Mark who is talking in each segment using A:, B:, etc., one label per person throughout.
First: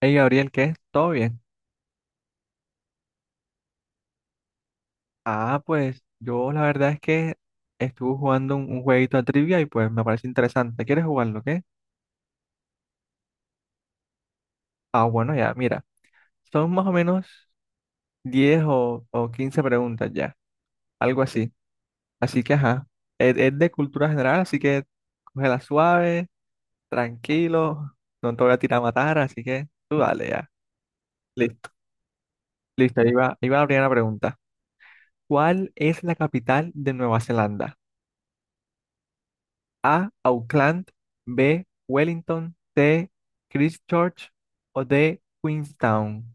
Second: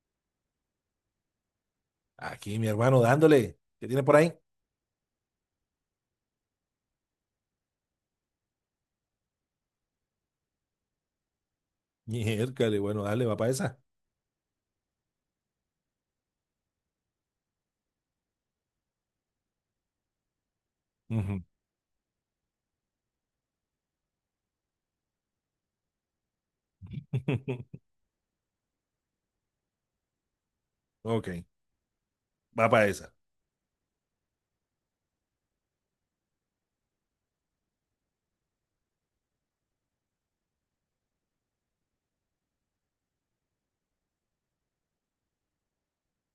A: Hey Gabriel, ¿qué? ¿Todo bien?
B: Aquí, mi hermano, dándole. ¿Qué tiene por ahí?
A: Ah, pues yo la verdad es que estuve jugando un jueguito de trivia y pues me parece interesante. ¿Quieres jugarlo, qué?
B: Miércale, bueno, dale, va para esa.
A: Ah, bueno, ya, mira. Son más o menos 10 o 15 preguntas ya, algo
B: Ujú.
A: así. Así que, ajá, es de cultura general, así que cógela suave, tranquilo, no te voy a tirar a matar, así que tú dale ya.
B: Ok,
A: Listo,
B: va para
A: listo,
B: esa.
A: ahí va la primera pregunta. ¿Cuál es la capital de Nueva Zelanda? A. Auckland. B. Wellington. C. Christchurch. O D. Queenstown.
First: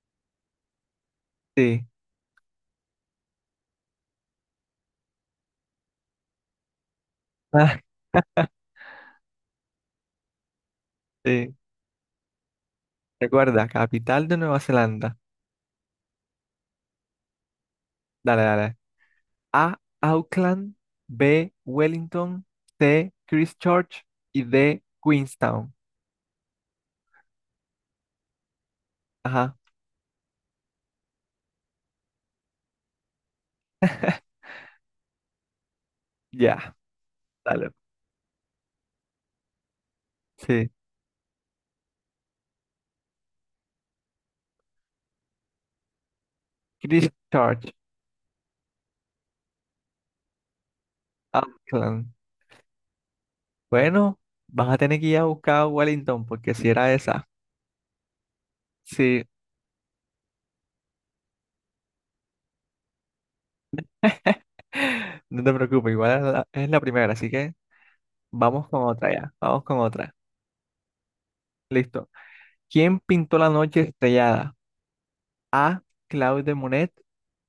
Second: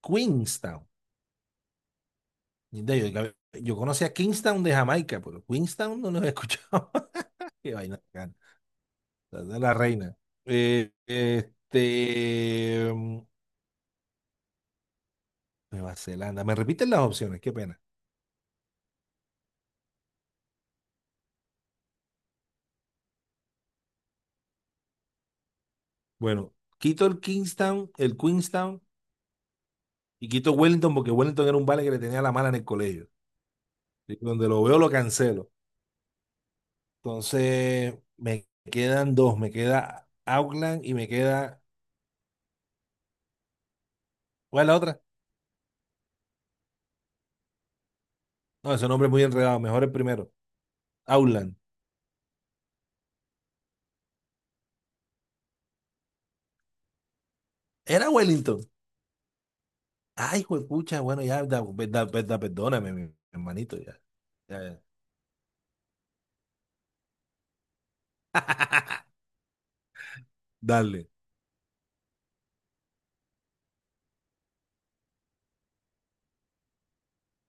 B: Queenstown.
A: Sí.
B: De- yo conocía Kingstown de Jamaica, pero Queenstown no lo he escuchado. Qué
A: Ah,
B: vaina bacana. La de la reina.
A: sí.
B: Este.
A: Recuerda, capital de Nueva Zelanda.
B: Nueva Zelanda. ¿Me repiten las opciones? Qué pena.
A: Dale, dale. A. Auckland. B. Wellington. C. Christchurch. Y D. Queenstown.
B: Bueno, quito el Kingstown, el Queenstown,
A: Ajá.
B: y quito Wellington porque Wellington era un vale que le tenía la mala en el colegio. Y donde lo veo lo cancelo.
A: Ya. Dale.
B: Entonces, me quedan dos. Me queda
A: Sí.
B: Auckland y me queda. ¿Cuál es la otra?
A: Christchurch.
B: No, ese nombre es muy enredado. Mejor el primero. Auckland.
A: Auckland. Bueno, vas a tener que ir a buscar a Wellington porque si era esa.
B: Era Wellington.
A: Sí.
B: Ay, pucha, bueno, ya, perdóname, mi hermanito, ya. Ya, ya.
A: No te preocupes, igual es la primera, así que vamos con otra ya, vamos con otra.
B: Dale.
A: Listo. ¿Quién pintó la noche estrellada? A. Claude de Monet,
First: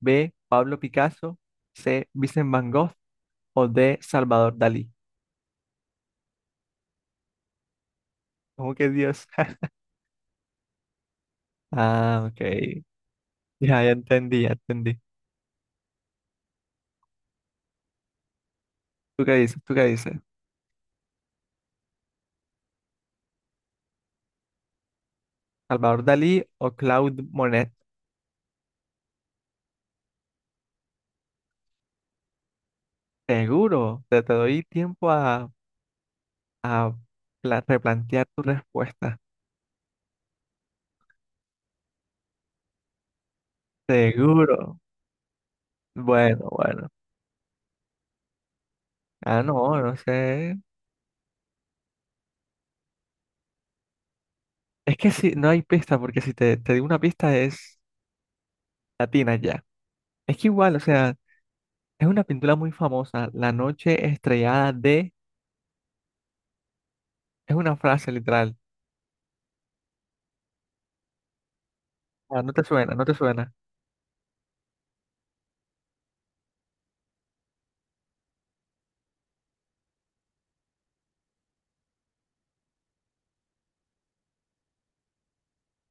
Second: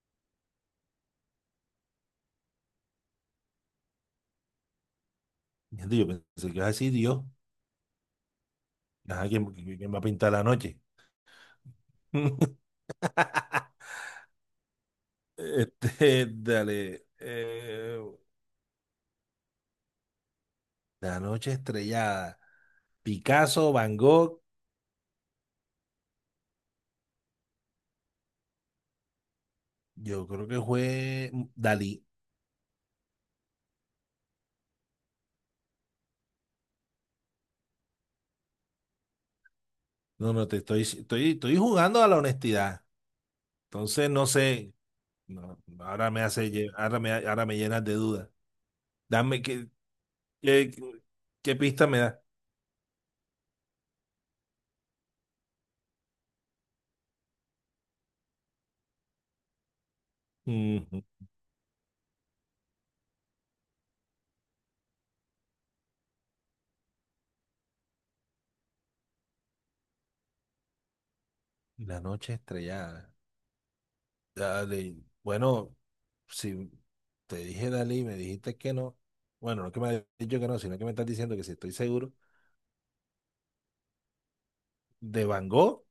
A: B. Pablo Picasso, C. Vincent Van Gogh o D. Salvador Dalí.
B: Gente, yo pensé que ibas a decir Dios.
A: ¿Cómo que Dios?
B: Ajá, quién va a pintar la noche?
A: Ah, ok. Ya, ya entendí, ya entendí.
B: Este, dale.
A: ¿Tú qué dices? ¿Tú qué dices?
B: La noche estrellada. Picasso, Van Gogh,
A: ¿Salvador Dalí o Claude Monet?
B: yo creo que fue Dalí.
A: Seguro, te doy tiempo a, a replantear tu respuesta.
B: No, no, te estoy jugando a la honestidad. Entonces, no sé.
A: Seguro.
B: No,
A: Bueno, bueno.
B: ahora me llenas de dudas. Dame,
A: Ah, no, no sé.
B: qué, qué pista me da?
A: Es que si no hay pista, porque si te digo una pista es latina ya. Es que igual, o
B: Ujú.
A: sea, es una pintura muy famosa, La noche estrellada de... Es una frase literal.
B: La noche
A: Ah, no te suena, no te
B: estrellada.
A: suena.
B: Dale. Bueno, si te dije dale y me dijiste que no. Bueno, no que me has dicho que no, sino que me estás diciendo que si estoy seguro. ¿De Van Gogh?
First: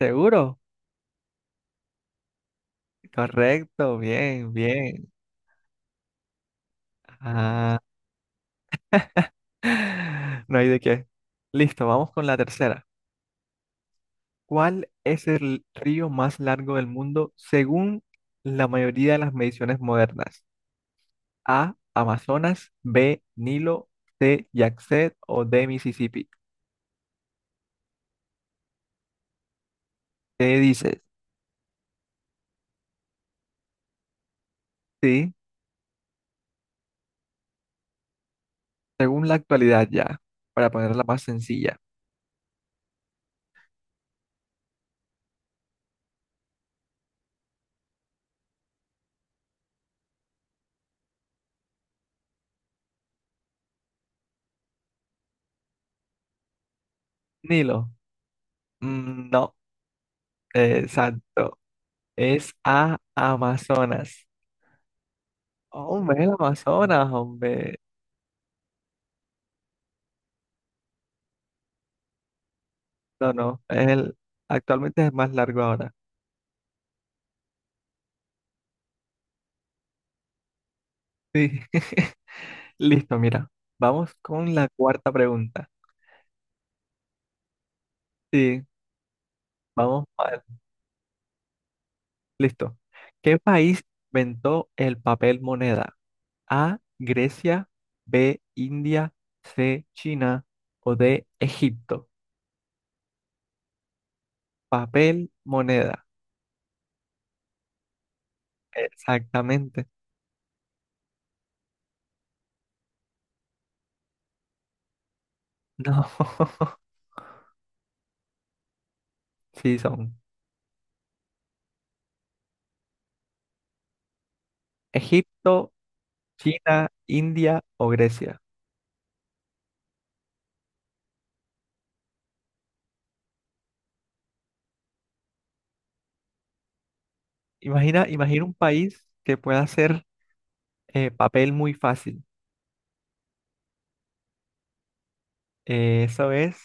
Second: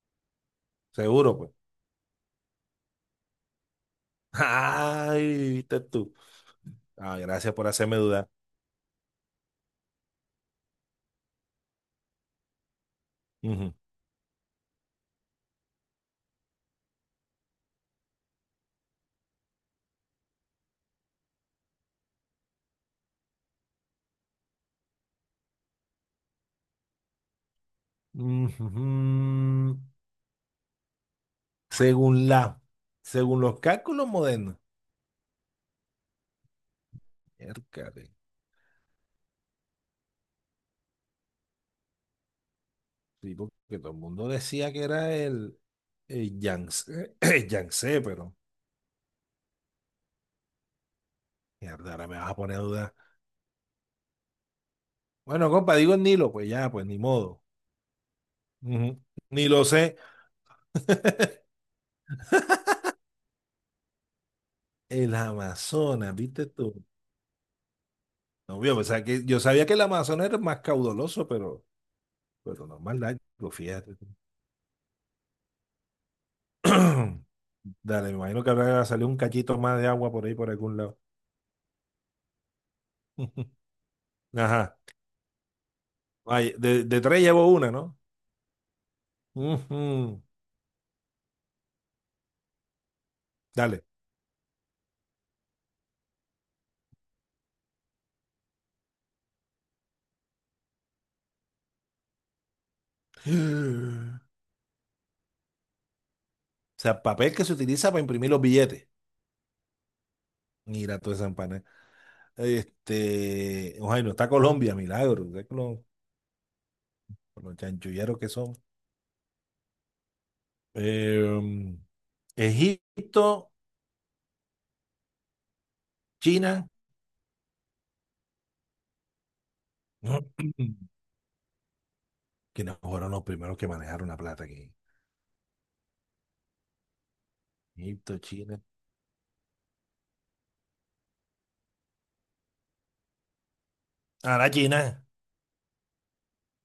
A: ¿Seguro?
B: Seguro, pues.
A: Correcto, bien, bien.
B: Ay, viste tú. Ah, gracias por
A: Ah,
B: hacerme dudar.
A: no hay de qué. Listo, vamos con la tercera.
B: Ujú.
A: ¿Cuál es el río más largo del mundo según la mayoría de las mediciones modernas? A, Amazonas; B, Nilo; C, Yangtze o D, Mississippi.
B: Ujú.
A: ¿Qué dices?
B: Según la, según los cálculos modernos,
A: Sí,
B: miércale,
A: según la actualidad ya, para ponerla más sencilla.
B: sí, porque todo el mundo decía que era el Yangtze, el Yangtze, pero mierda, ahora me vas a poner a dudar. Bueno, compa, digo el Nilo, pues ya, pues ni modo.
A: Nilo,
B: Ujú.
A: mm,
B: Ni
A: no,
B: lo sé.
A: exacto, es a Amazonas.
B: El Amazonas,
A: Hombre, el
B: ¿viste tú?
A: Amazonas, hombre.
B: No, yo pensaba que, yo sabía que el Amazonas era más caudaloso, pero no más
A: No,
B: largo,
A: no,
B: fíjate. Tú.
A: actualmente es el más largo ahora.
B: Dale, me imagino que habrá salido un cachito más de agua por ahí, por algún lado.
A: Sí, listo, mira, vamos con la
B: Ajá.
A: cuarta pregunta.
B: Ay, de tres llevo una, ¿no?
A: Sí, vamos,
B: Ujú.
A: mal. Listo. ¿Qué país
B: Dale.
A: inventó el papel moneda? A, Grecia; B, India; C, China o D, Egipto. Papel, moneda.
B: O sea, papel que se utiliza para imprimir los billetes.
A: Exactamente.
B: Mira toda esa empanada. Este, oh, ay, no está Colombia, milagro. ¿Sabes
A: No.
B: con los chanchulleros que son?
A: Sí, son
B: Em, Egipto,
A: Egipto,
B: China.
A: China, India o Grecia.
B: No, ¿quiénes fueron los primeros que manejaron la plata aquí?
A: Imagina,
B: Egipto,
A: imagina un
B: China.
A: país que pueda hacer papel muy fácil.
B: Ah, la China.
A: Eh, eso es,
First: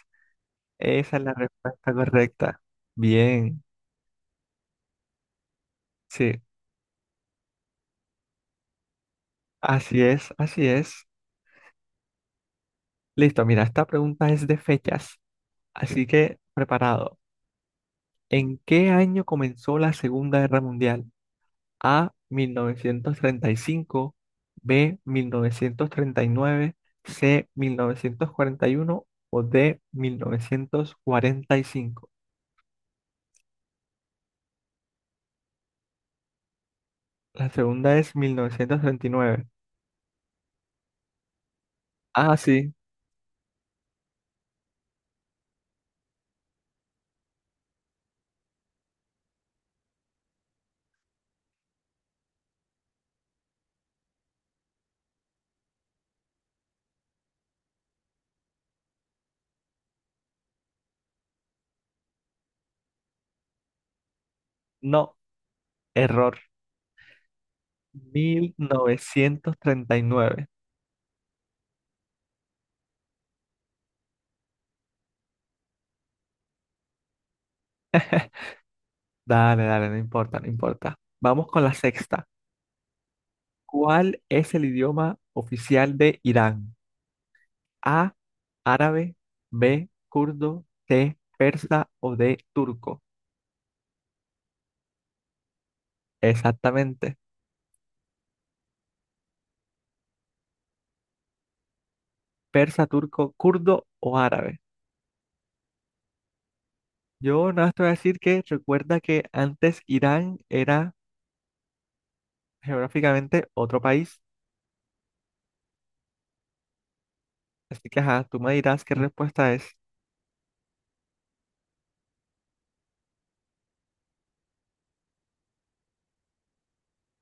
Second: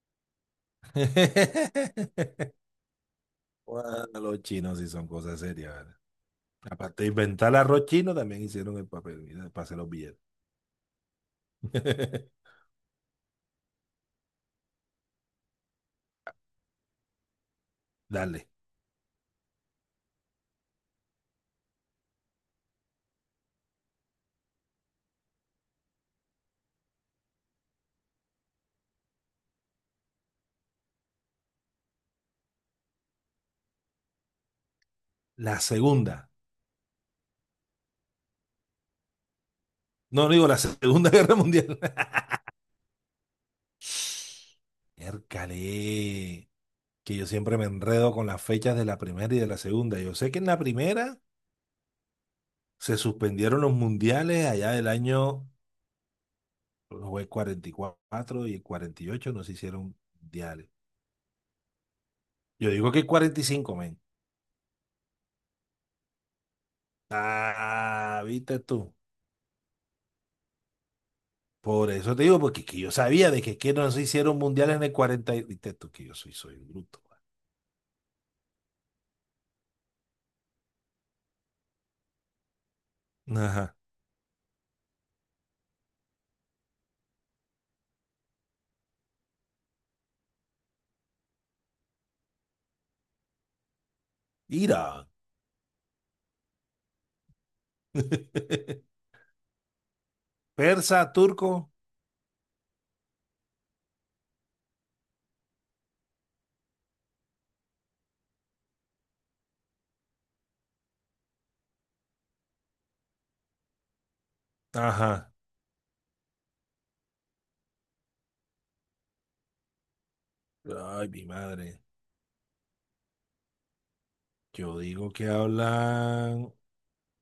A: esa es la respuesta correcta. Bien,
B: Bueno, los chinos sí son cosas serias, ¿vale?
A: sí,
B: Aparte de inventar el arroz chino, también hicieron el papel, mira, para hacer los
A: así
B: billetes.
A: es, así es. Listo, mira, esta pregunta es de fechas, así que preparado.
B: Dale.
A: ¿En qué año comenzó la Segunda Guerra Mundial? A, 1935; B, 1939; C, 1941 o D, 1945.
B: La segunda.
A: La segunda es 1939.
B: No, no digo la Segunda Guerra Mundial.
A: Ah, sí,
B: Miércale, que yo siempre me enredo con las fechas de la primera y de la segunda. Yo sé que en la primera se suspendieron los mundiales allá del año fue cuarenta y cuatro y el 48 no se hicieron mundiales. Yo digo que el 45, men.
A: no, error.
B: Ah,
A: Mil
B: viste tú.
A: novecientos treinta y nueve.
B: Por eso te digo, porque es que yo sabía de que, es que no se hicieron mundiales en el Viste tú que yo soy bruto.
A: Dale, dale, no importa, no importa. Vamos con la sexta.
B: Ajá.
A: ¿Cuál es el idioma oficial de Irán? A, árabe; B, kurdo; C, persa o D, turco.
B: Mira.
A: Exactamente.
B: Persa, turco.
A: Persa, turco, kurdo o árabe. Yo nada más te voy a decir que recuerda que antes Irán era geográficamente otro país.
B: Ajá.
A: Así que ajá, tú me dirás qué respuesta es.
B: Ay, mi madre. Yo digo que hablan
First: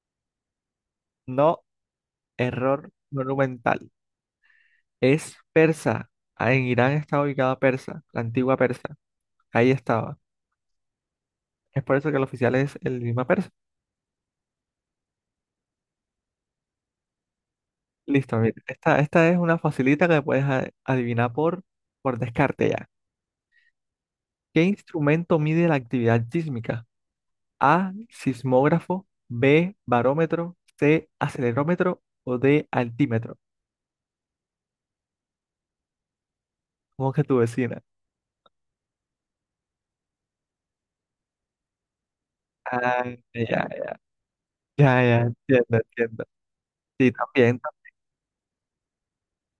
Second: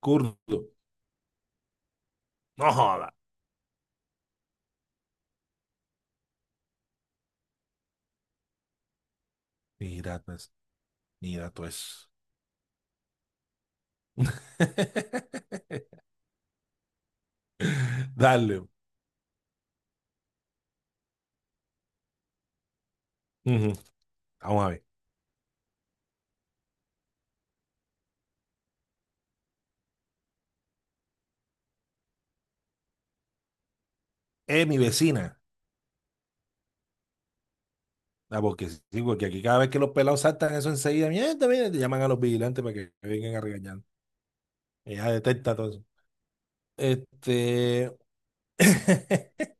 B: kurdo.
A: No,
B: No
A: error
B: joda.
A: monumental. Es persa. Ah, en Irán está ubicada Persa, la antigua Persa. Ahí estaba.
B: Mira, pues, mira, tú
A: Es por eso
B: es.
A: que el oficial es el idioma persa. Listo, mira.
B: Dale.
A: Esta es una facilita que puedes adivinar por descarte ya.
B: Ujú.
A: ¿Qué
B: Vamos a ver.
A: instrumento mide la actividad sísmica? A, sismógrafo; B, barómetro; C, acelerómetro o D, altímetro.
B: Mi vecina.
A: ¿Cómo que tu vecina?
B: Ah, porque sí, porque aquí cada vez que los pelados saltan eso enseguida, mierda, mira, te llaman a los vigilantes para que
A: Ah,
B: vengan a
A: ya,
B: regañar.
A: ya,
B: Ella
A: ya,
B: detecta todo
A: entiendo,
B: eso.
A: entiendo. Sí, también,
B: Este.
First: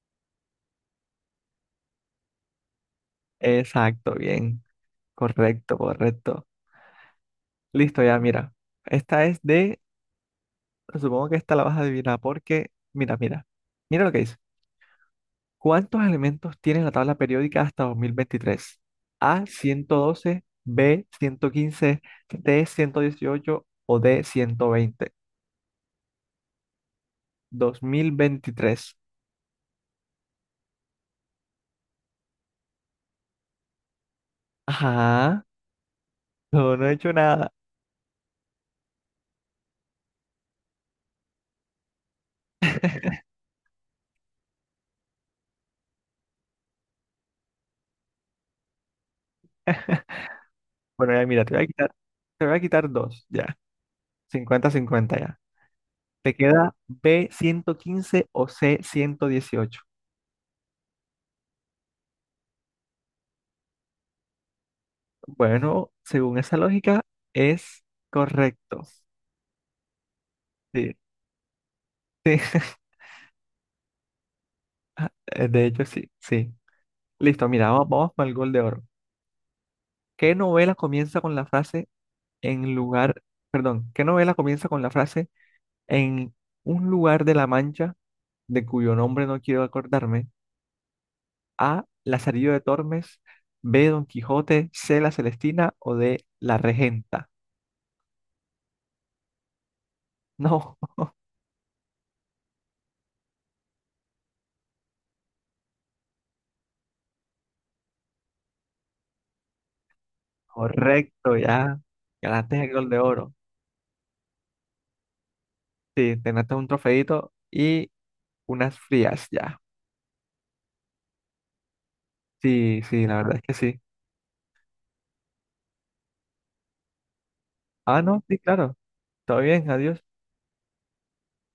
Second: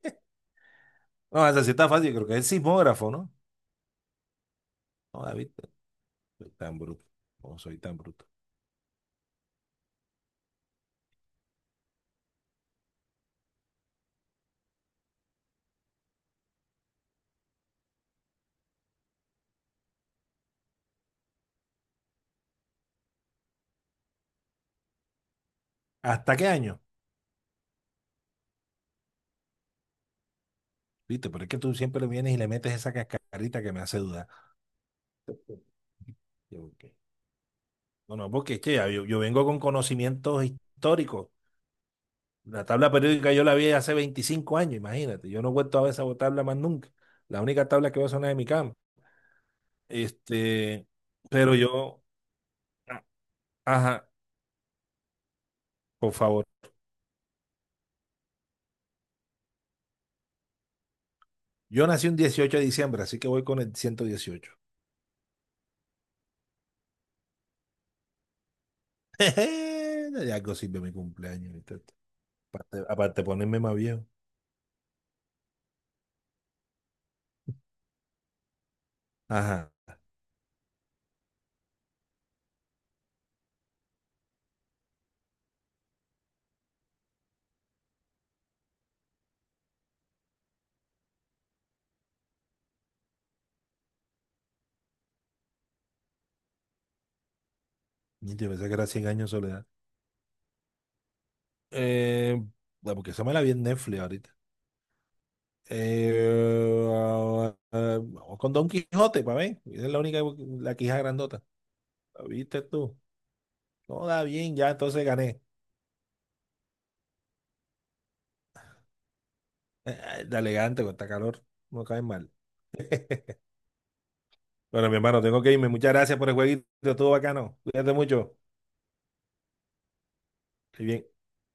B: No, esa sí está fácil, creo que es el sismógrafo, ¿no?
A: exacto, bien.
B: No, David.
A: Correcto, correcto.
B: Soy tan bruto. No soy tan
A: Listo, ya,
B: bruto.
A: mira. Esta es de, supongo que esta la vas a adivinar porque, mira, mira. Mira lo que dice. ¿Cuántos elementos tiene la tabla periódica hasta 2023? A, 112; B, 115; C, 118 o D, 120.
B: ¿Hasta qué año?
A: 2023.
B: ¿Viste? Pero es que tú siempre le vienes y le metes esa cascarita que me hace dudar.
A: Ajá,
B: Yo,
A: no, no he
B: ¿qué?
A: hecho nada.
B: No, no, porque es que ya yo vengo con conocimientos históricos. La tabla periódica yo la vi hace 25 años, imagínate. Yo no he vuelto a ver esa tabla más nunca. La única tabla que veo son las de mi cama. Este,
A: Bueno, ya mira,
B: pero yo,
A: te voy a quitar
B: a-
A: dos, ya.
B: ajá,
A: 50-50 ya.
B: por
A: Te
B: favor.
A: queda B115 o C118.
B: Yo nací un 18 de diciembre, así que voy con el 118.
A: Bueno, según esa lógica, es correcto.
B: De algo sirve mi
A: Sí,
B: cumpleaños. ¿Viste?
A: sí,
B: Aparte de ponerme más viejo.
A: de hecho sí, sí. Listo, mira, vamos, vamos para el gol de oro.
B: Ajá.
A: ¿Qué novela comienza con la frase en lugar, qué novela comienza con la frase en un lugar de la Mancha de cuyo nombre no quiero acordarme? A. Lazarillo de Tormes, B. Don Quijote, C. La Celestina o D. La Regenta.
B: Yo pensé que era Cien años de soledad.
A: No,
B: Eh, bueno, porque esa me la vi en Netflix ahorita. Eh, vamos con Don Quijote, para ver. Esa es la única, la quija
A: correcto,
B: grandota.
A: ya.
B: ¿La viste
A: Ganaste el gol
B: tú?
A: de oro.
B: No, da bien, ya entonces gané.
A: Sí, te ganaste un trofeito y unas frías, ya.
B: Da elegante con esta calor. No cae mal.
A: Sí, sí, la verdad es que sí.
B: Bueno, mi hermano, tengo que irme. Muchas gracias por el jueguito. Estuvo bacano. Cuídate
A: Ah, no,
B: mucho.
A: sí, claro. Todo bien, adiós.
B: Estoy bien.